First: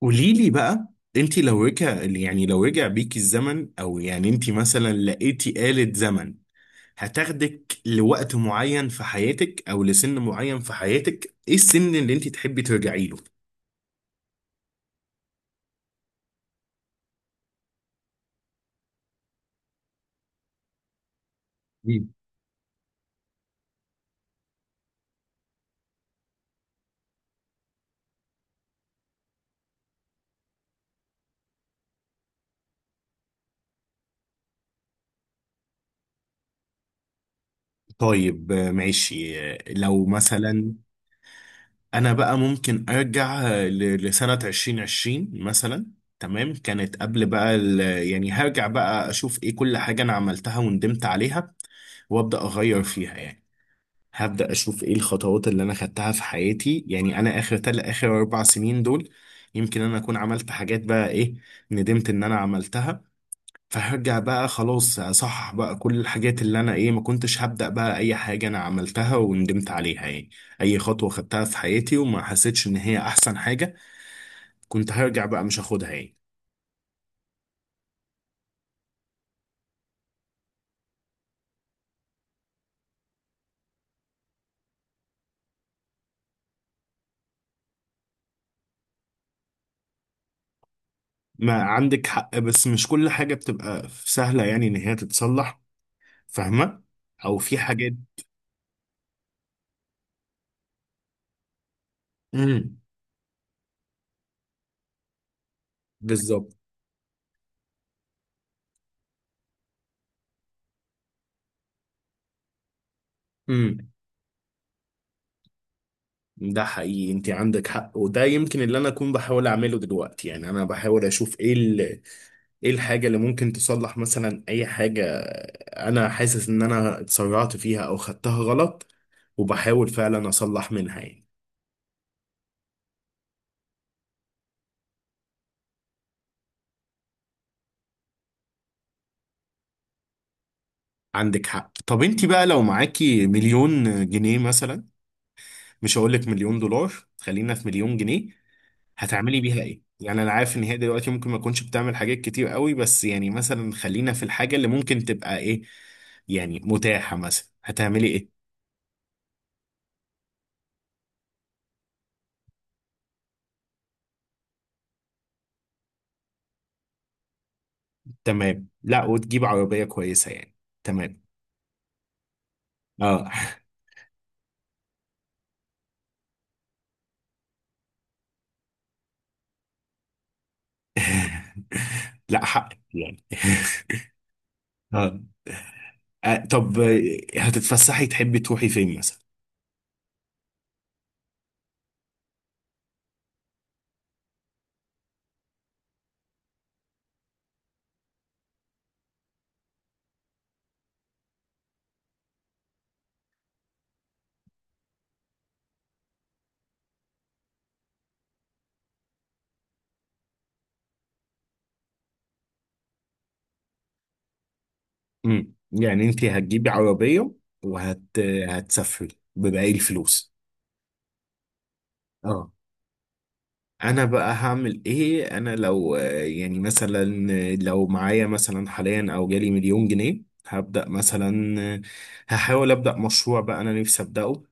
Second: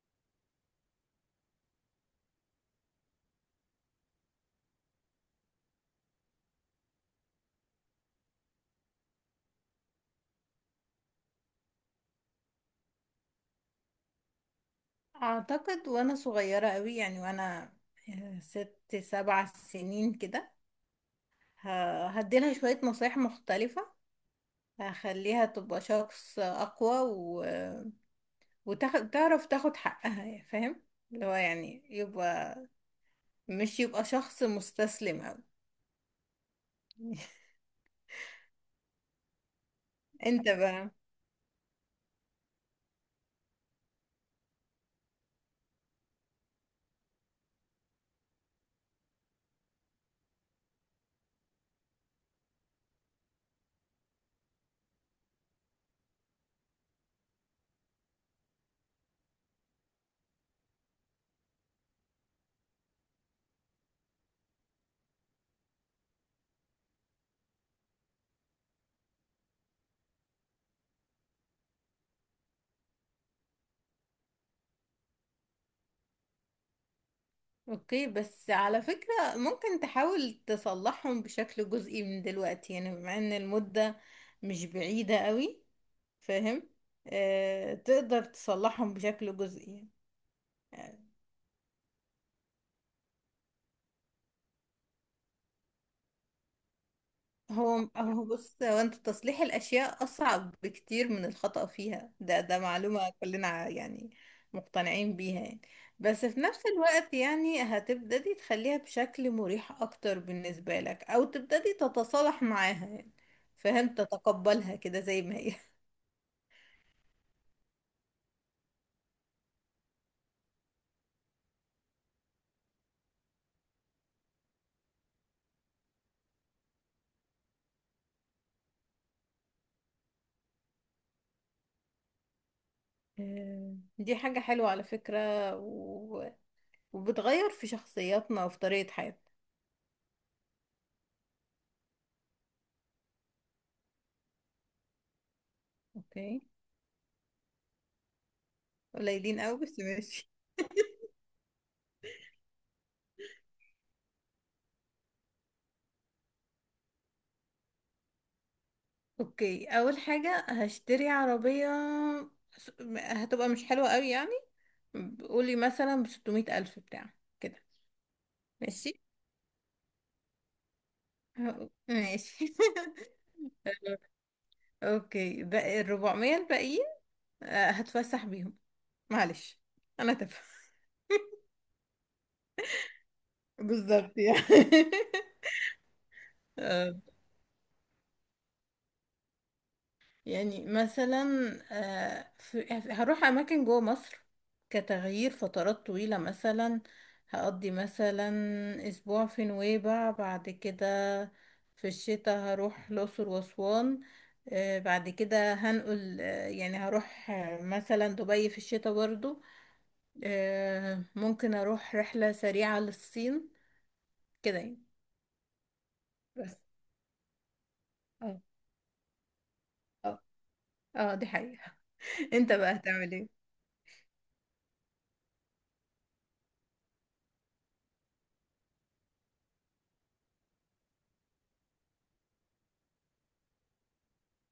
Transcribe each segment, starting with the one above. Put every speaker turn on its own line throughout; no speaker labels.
قولي لي بقى. انت لو رجع يعني لو رجع بيك الزمن، او يعني انت مثلا لقيتي آلة زمن، هتاخدك لوقت معين في حياتك او لسن معين في حياتك، ايه السن اللي انت تحبي ترجعي له؟
اعتقد وانا صغيرة قوي، يعني وانا 6 7 سنين كده،
مم.
هديلها شوية نصايح مختلفة. هخليها تبقى شخص اقوى و... وتعرف تاخد حقها، يعني فاهم؟ اللي هو يعني مش يبقى شخص مستسلم قوي.
طيب ماشي. لو
انت
مثلا
بقى.
انا بقى ممكن ارجع لسنة 2020 مثلا. تمام، كانت قبل بقى يعني هرجع بقى اشوف ايه كل حاجة انا عملتها وندمت عليها، وابدا اغير فيها يعني. هبدأ أشوف إيه الخطوات اللي أنا خدتها في حياتي، يعني أنا آخر آخر 4 سنين دول يمكن أنا أكون عملت حاجات بقى، إيه ندمت إن أنا عملتها، فهرجع بقى خلاص أصحح بقى كل الحاجات اللي أنا إيه ما كنتش هبدأ بقى أي حاجة أنا عملتها وندمت عليها يعني. أي خطوة خدتها في حياتي وما حسيتش إن هي أحسن حاجة، كنت هرجع بقى مش هاخدها يعني.
اوكي، بس على فكرة ممكن تحاول تصلحهم بشكل جزئي من دلوقتي، يعني بما ان المدة مش بعيدة قوي، فاهم؟ آه، تقدر تصلحهم بشكل جزئي يعني.
ما عندك حق، بس مش كل حاجة بتبقى سهلة يعني إن هي تتصلح. فاهمة؟ أو في
هو
حاجات.
هو بص، هو انت تصليح الاشياء اصعب بكتير من الخطأ فيها، ده
امم.
معلومة كلنا يعني مقتنعين بيها يعني. بس في
بالظبط.
نفس الوقت يعني هتبتدي تخليها بشكل مريح اكتر بالنسبة لك، او تبتدي تتصالح معاها يعني،
مم.
فاهم؟ تتقبلها كده زي ما هي.
ده حقيقي، انت عندك حق، وده يمكن اللي انا اكون بحاول اعمله دلوقتي. يعني انا بحاول اشوف ايه ال... ايه الحاجه اللي ممكن تصلح، مثلا اي حاجه انا حاسس ان انا اتسرعت فيها او خدتها غلط، وبحاول فعلا اصلح منها يعني.
دي حاجة حلوة على فكرة. و... وبتغير في شخصياتنا وفي طريقة حياتنا.
عندك حق. طب انت بقى لو معاكي 1,000,000 جنيه مثلا، مش هقول لك
اوكي.
1,000,000 دولار، خلينا في 1,000,000 جنيه،
قليلين
هتعملي
قوي
بيها
بس
ايه؟ يعني
ماشي.
انا عارف ان هي دلوقتي ممكن ما تكونش بتعمل حاجات كتير قوي، بس يعني مثلا خلينا في الحاجة اللي ممكن تبقى ايه، يعني متاحة، مثلا هتعملي ايه؟
اوكي، اول حاجة هشتري عربية. هتبقى مش حلوة قوي يعني. قولي مثلا ب600 ألف بتاع كده.
تمام،
ماشي.
لا وتجيب عربية كويسة يعني. تمام.
ماشي.
اه.
اوكي، بقى ال400 الباقيين هتفسح بيهم. معلش، انا تافهة.
لا حق، يعني
بالظبط يعني.
اه. طب هتتفسحي، تحبي تروحي فين مثلا؟
يعني مثلا هروح اماكن جوه مصر كتغيير فترات طويلة. مثلا هقضي مثلا اسبوع في نويبع. بعد كده في الشتاء هروح الاقصر واسوان. بعد كده هنقل، يعني هروح مثلا دبي في الشتاء برضو. ممكن اروح رحلة سريعة للصين كده يعني.
امم. يعني انت
بس.
هتجيبي عربية، وهت
اه
هتسافري بباقي
اه
الفلوس.
اه، دي حقيقة.
اه.
انت بقى هتعمل ايه؟
انا بقى هعمل ايه؟ انا لو يعني مثلا لو معايا مثلا حاليا او جالي 1,000,000 جنيه، هبدأ مثلا، هحاول أبدأ مشروع بقى انا نفسي أبدأه،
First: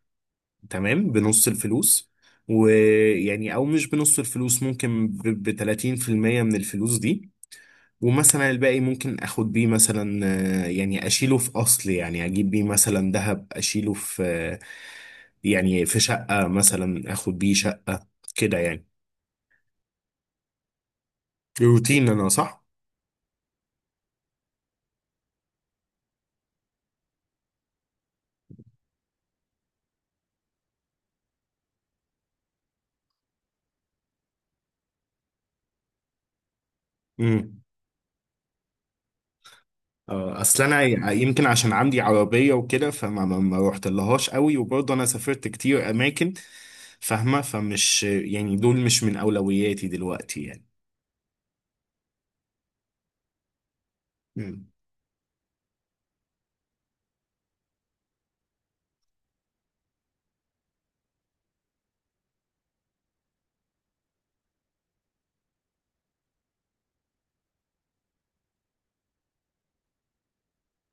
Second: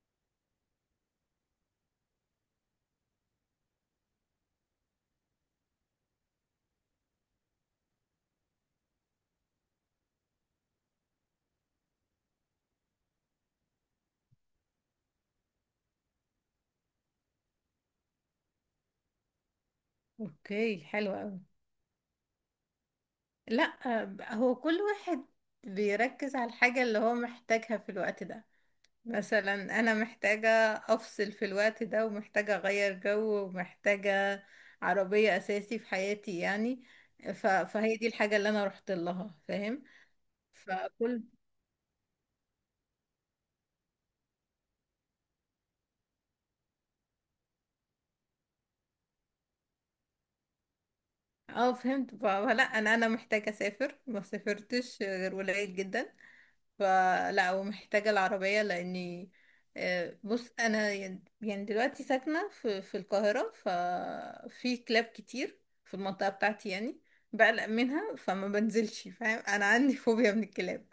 تمام، بنص الفلوس. ويعني او مش بنص الفلوس، ممكن ب 30% من الفلوس دي. ومثلا الباقي ممكن اخد بيه مثلا، يعني اشيله في اصل، يعني اجيب بيه مثلا ذهب، اشيله في، يعني في شقة، مثلا اخد بيه شقة، كده يعني.
اوكي حلو قوي.
روتين انا، صح؟
لا، هو كل واحد بيركز على الحاجة اللي هو محتاجها في الوقت ده. مثلا أنا محتاجة أفصل في الوقت ده، ومحتاجة أغير جو، ومحتاجة عربية أساسي في حياتي يعني. ف... فهي دي الحاجة اللي أنا رحت لها، فاهم؟
اه، اصل انا
فكل.
يمكن عشان عندي عربيه وكده، فما ما ما روحت لهاش قوي، وبرضه انا سافرت كتير اماكن، فاهمه؟ فمش يعني، دول مش من اولوياتي دلوقتي يعني.
اه فهمت، فلا أنا محتاجة أسافر، ما
مم.
سافرتش غير قليل جدا. فلا، ومحتاجة العربية لأني بص. أنا يعني دلوقتي ساكنة في القاهرة، ففي كلاب كتير في المنطقة بتاعتي يعني بقلق منها، فما بنزلش، فاهم؟ أنا عندي فوبيا من الكلاب.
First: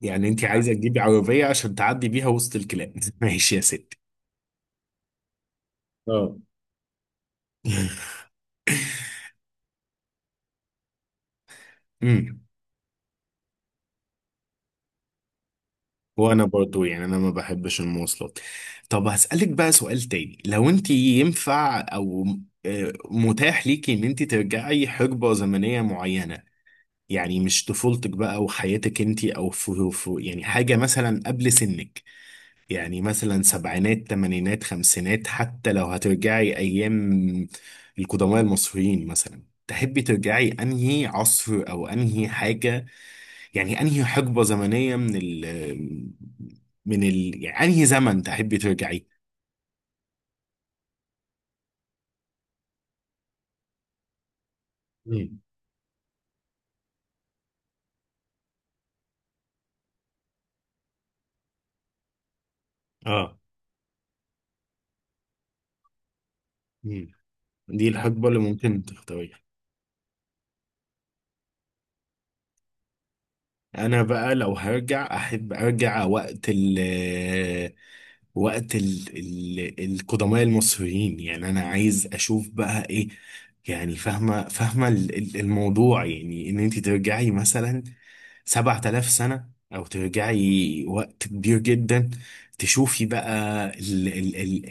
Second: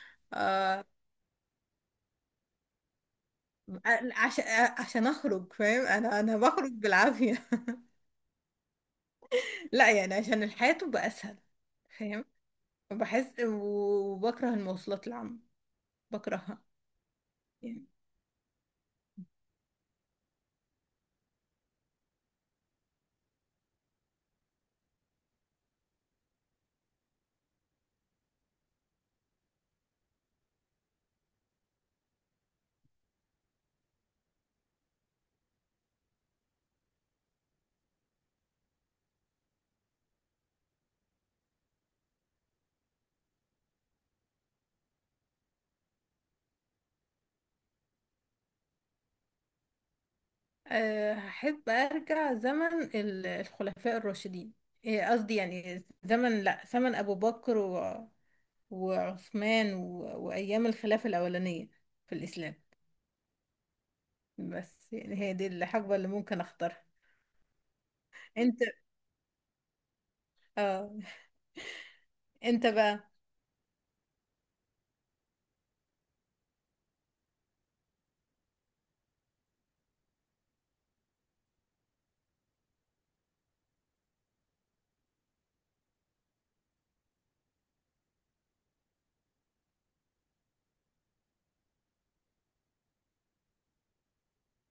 يعني انت عايزه تجيبي عربيه عشان تعدي بيها وسط الكلاب؟ ماشي يا ستي.
عشان عشان أخرج، فاهم؟ أنا
اه.
أنا بخرج بالعافية. لا يعني، عشان الحياة تبقى أسهل، فاهم؟
امم.
بحس وبكره المواصلات العامة،
وانا
بكرهها
برضو يعني انا ما بحبش
يعني.
المواصلات. طب هسألك بقى سؤال تاني، لو انت ينفع او متاح ليكي ان انت ترجعي حقبة زمنية معينة، يعني مش طفولتك بقى وحياتك انتي، او يعني حاجة مثلا قبل سنك، يعني مثلا سبعينات، تمانينات، خمسينات، حتى لو هترجعي ايام القدماء المصريين مثلا، تحبي ترجعي انهي عصر او انهي حاجة؟ يعني انهي حقبة زمنية من ال يعني انهي زمن تحبي ترجعي؟
أه، هحب أرجع زمن الخلفاء الراشدين. إيه، قصدي
مم.
يعني زمن، لأ، زمن أبو بكر و... وعثمان و... وأيام الخلافة الأولانية في الإسلام.
اه.
بس يعني هي دي الحقبة اللي ممكن أختارها.
مم. دي الحقبة اللي
أنت.
ممكن تختاريها؟
آه. أنت بقى.
انا بقى لو هرجع احب ارجع وقت وقت ال ال القدماء المصريين، يعني انا عايز اشوف بقى ايه، يعني فاهمه، فاهمه الموضوع، يعني ان انت ترجعي مثلا 7000 سنه، او ترجعي وقت كبير جدا، تشوفي بقى ال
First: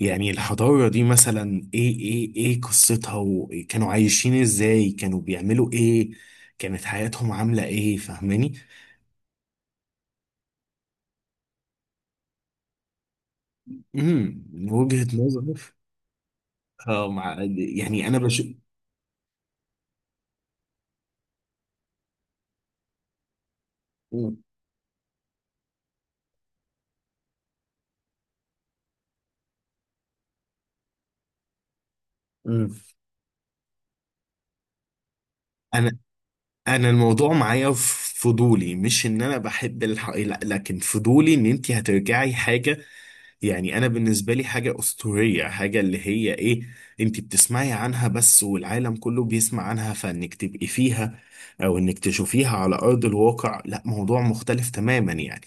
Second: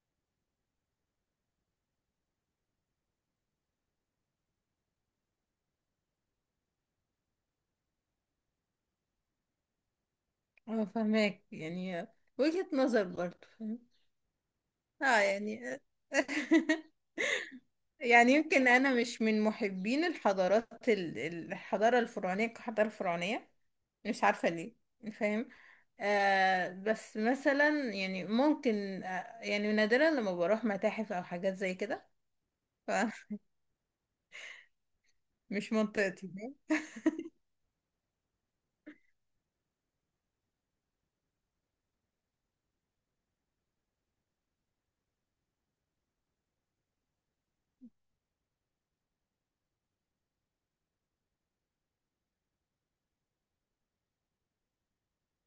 يعني الحضاره دي مثلا ايه ايه ايه قصتها، وكانوا عايشين ازاي، كانوا بيعملوا ايه، كانت حياتهم عامله ايه، فاهماني؟
أنا فاهماك يعني، وجهة نظر برضه، فاهم؟
امم. من وجهه
آه
نظري،
يعني.
اه. مع يعني انا
يعني
بشوف.
يمكن أنا مش من محبين الحضارات الحضارة الفرعونية كحضارة فرعونية، مش عارفة ليه، فاهم؟ آه، بس مثلا يعني ممكن، آه يعني نادرا لما بروح متاحف او حاجات زي كده.
امم.
فمش
انا،
منطقتي، فاهم؟
انا الموضوع معايا في فضولي، مش ان انا بحب الح... لا، لكن فضولي ان انت هترجعي حاجه يعني انا بالنسبه لي حاجه اسطوريه، حاجه اللي هي ايه، انت بتسمعي عنها بس والعالم كله بيسمع عنها، فانك تبقي فيها او انك تشوفيها على ارض الواقع، لا موضوع مختلف تماما يعني.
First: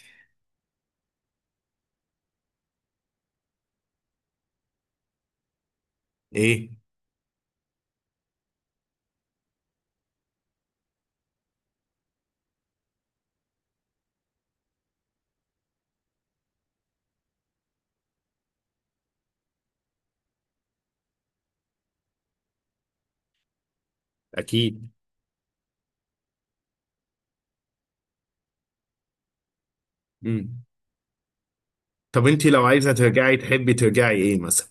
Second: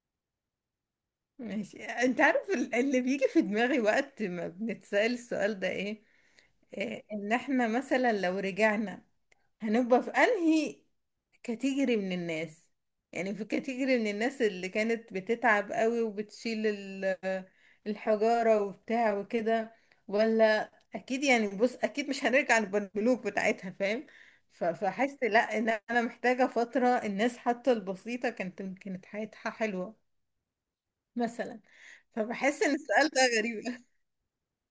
ماشي. انت عارف اللي بيجي في دماغي وقت ما بنتسأل السؤال ده ايه؟
ايه؟
آه، ان احنا مثلا لو رجعنا هنبقى في انهي كاتيجري من الناس؟ يعني في كاتيجري من الناس اللي كانت بتتعب قوي وبتشيل الحجارة وبتاع وكده، ولا اكيد يعني. بص، اكيد مش هنرجع للبنلوك بتاعتها، فاهم؟ ف-
اكيد.
فحس لا ان انا محتاجة فترة. الناس حتى البسيطة كانت حياتها حلوة
امم.
مثلا.
طب انت
فبحس
لو
ان
عايزه
السؤال ده
ترجعي
غريب.
تحبي ترجعي ايه مثلا؟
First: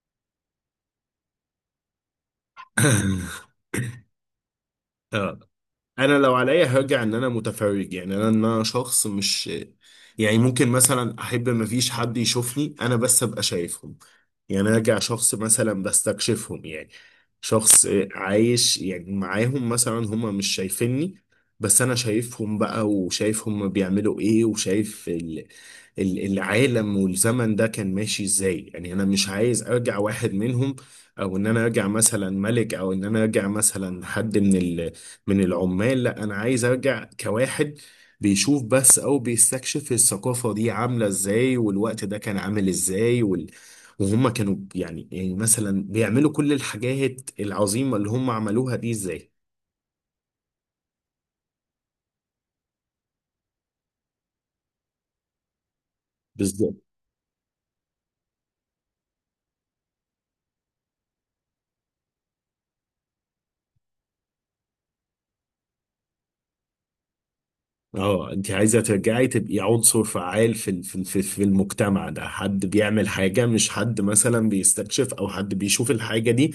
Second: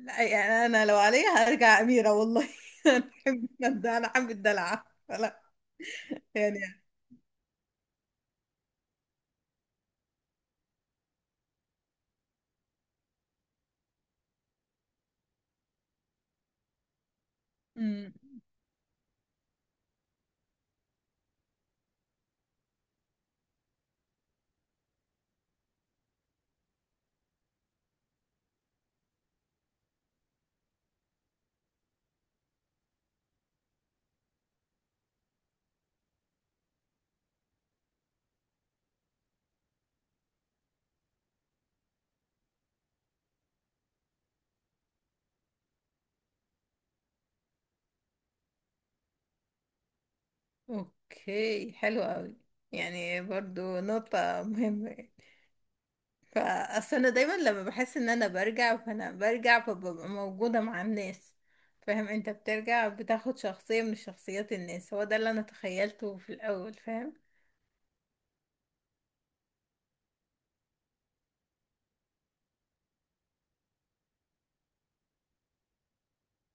لا يعني، انا لو عليا هرجع اميرة والله. انا احب الدلع، انا احب الدلع
اه، انا لو
يعني.
عليا هرجع ان انا متفرج، يعني انا ان انا شخص مش، يعني ممكن مثلا احب ما فيش حد يشوفني انا، بس ابقى شايفهم، يعني ارجع شخص مثلا بستكشفهم يعني، شخص
امم.
عايش يعني معاهم، مثلا هما مش شايفيني بس انا شايفهم بقى، وشايف هما بيعملوا ايه، وشايف ال... العالم والزمن ده كان ماشي ازاي، يعني انا مش عايز ارجع واحد منهم، او ان انا ارجع مثلا ملك، او ان انا ارجع مثلا حد من ال... من العمال، لا انا عايز ارجع كواحد بيشوف بس، او بيستكشف الثقافة دي عاملة ازاي، والوقت ده كان عامل ازاي، وال... وهم كانوا يعني، يعني مثلا بيعملوا كل الحاجات العظيمة اللي هم عملوها دي ازاي.
اوكي حلو قوي. يعني برضو نقطة مهمة يعني.
بالظبط.
فأصل أنا دايما لما بحس إن أنا برجع، فأنا برجع فببقى موجودة مع الناس، فاهم؟ أنت بترجع بتاخد شخصية من شخصيات الناس، هو ده اللي أنا تخيلته في الأول، فاهم؟
اه، انت عايزة ترجعي تبقي عنصر فعال في المجتمع ده، حد بيعمل حاجة، مش حد مثلا بيستكشف او حد بيشوف الحاجة دي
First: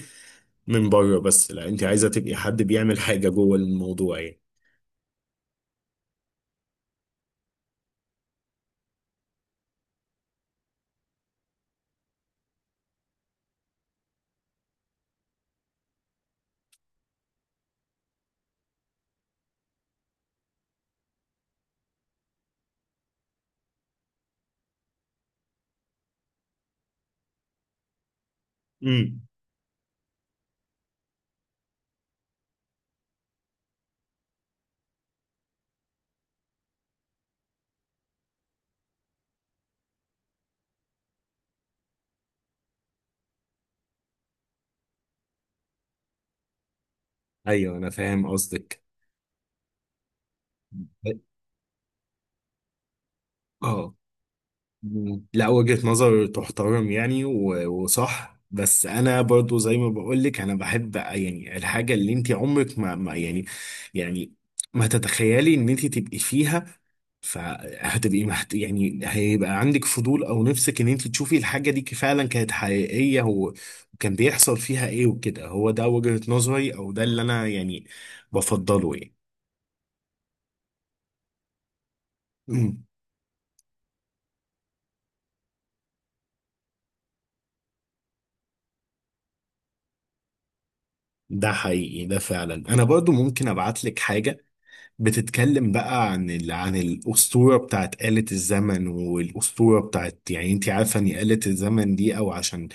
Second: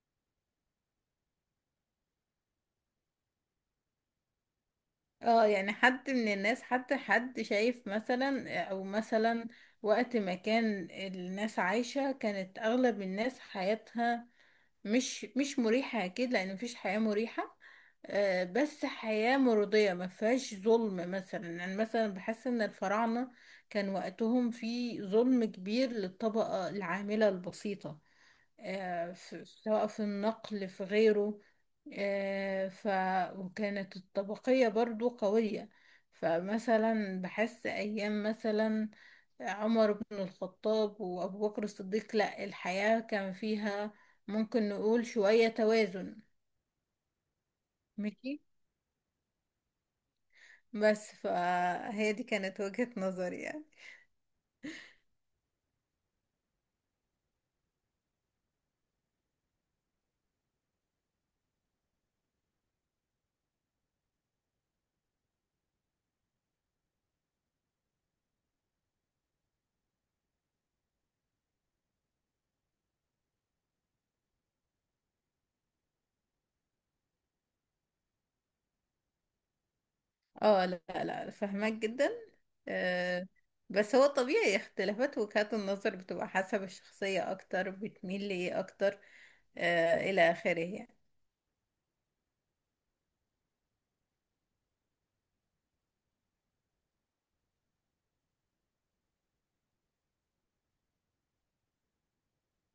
من بره بس، لا انت عايزة تبقي حد بيعمل حاجة جوه الموضوع يعني.
اه يعني حد من الناس، حتى حد شايف مثلا. أو مثلا وقت ما كان الناس عايشة، كانت أغلب الناس حياتها مش مريحة أكيد، لأن مفيش حياة مريحة، بس حياة مرضية ما فيهاش ظلم مثلا. يعني مثلا بحس إن الفراعنة كان وقتهم في ظلم كبير للطبقة العاملة البسيطة،
امم.
سواء في النقل في غيره، ف وكانت الطبقية برضو قوية. فمثلا بحس أيام مثلا عمر بن الخطاب وأبو بكر الصديق، لا، الحياة كان فيها ممكن نقول شوية توازن.
ايوه انا فاهم
ماشي،
قصدك.
بس فهي دي كانت وجهة نظري يعني.
اه. مم. لا وجهة نظر تحترم يعني، وصح، بس انا برضو زي ما بقول لك، انا بحب يعني الحاجة اللي انت عمرك ما يعني، يعني ما تتخيلي ان انت تبقي فيها، فهتبقي محت... يعني هيبقى عندك فضول او نفسك ان انت تشوفي الحاجة دي فعلا كانت حقيقية وكان بيحصل فيها ايه وكده، هو ده وجهة نظري او ده اللي انا يعني بفضله يعني.
اه لا لا، فاهمك جدا.
مم.
آه، بس هو طبيعي اختلافات وجهات النظر بتبقى حسب الشخصية اكتر بتميل لإيه اكتر، آه، الى اخره يعني.
ده حقيقي، ده فعلا. انا برضو ممكن ابعت لك حاجة بتتكلم بقى عن ال... عن الأسطورة بتاعت آلة الزمن، والأسطورة بتاعت يعني انت عارفة ان آلة الزمن دي، او عشان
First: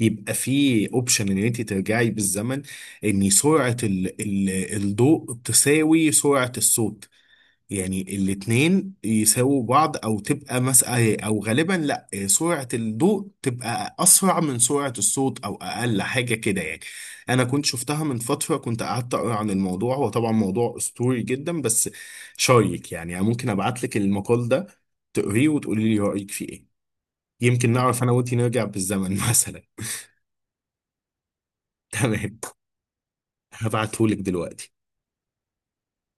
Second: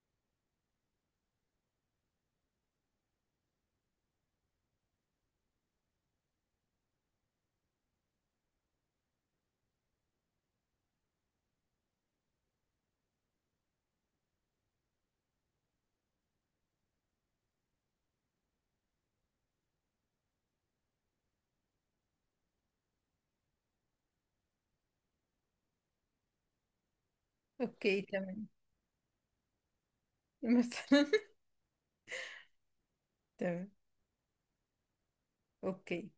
يبقى في اوبشن ان انت ترجعي بالزمن، ان سرعة الضوء تساوي سرعة الصوت، يعني الاتنين يساووا بعض، او تبقى مسألة، او غالبا لا سرعة الضوء تبقى اسرع من سرعة الصوت، او اقل حاجة كده يعني. انا كنت شفتها من فترة، كنت قعدت اقرا عن الموضوع، هو طبعا موضوع اسطوري جدا، بس شايك يعني أنا ممكن ابعت لك المقال ده تقريه وتقولي لي رأيك فيه ايه، يمكن نعرف
اوكي
انا وانتي
تمام.
نرجع بالزمن مثلا.
مثلا.
تمام.
تمام.
هبعتهولك دلوقتي.
اوكي.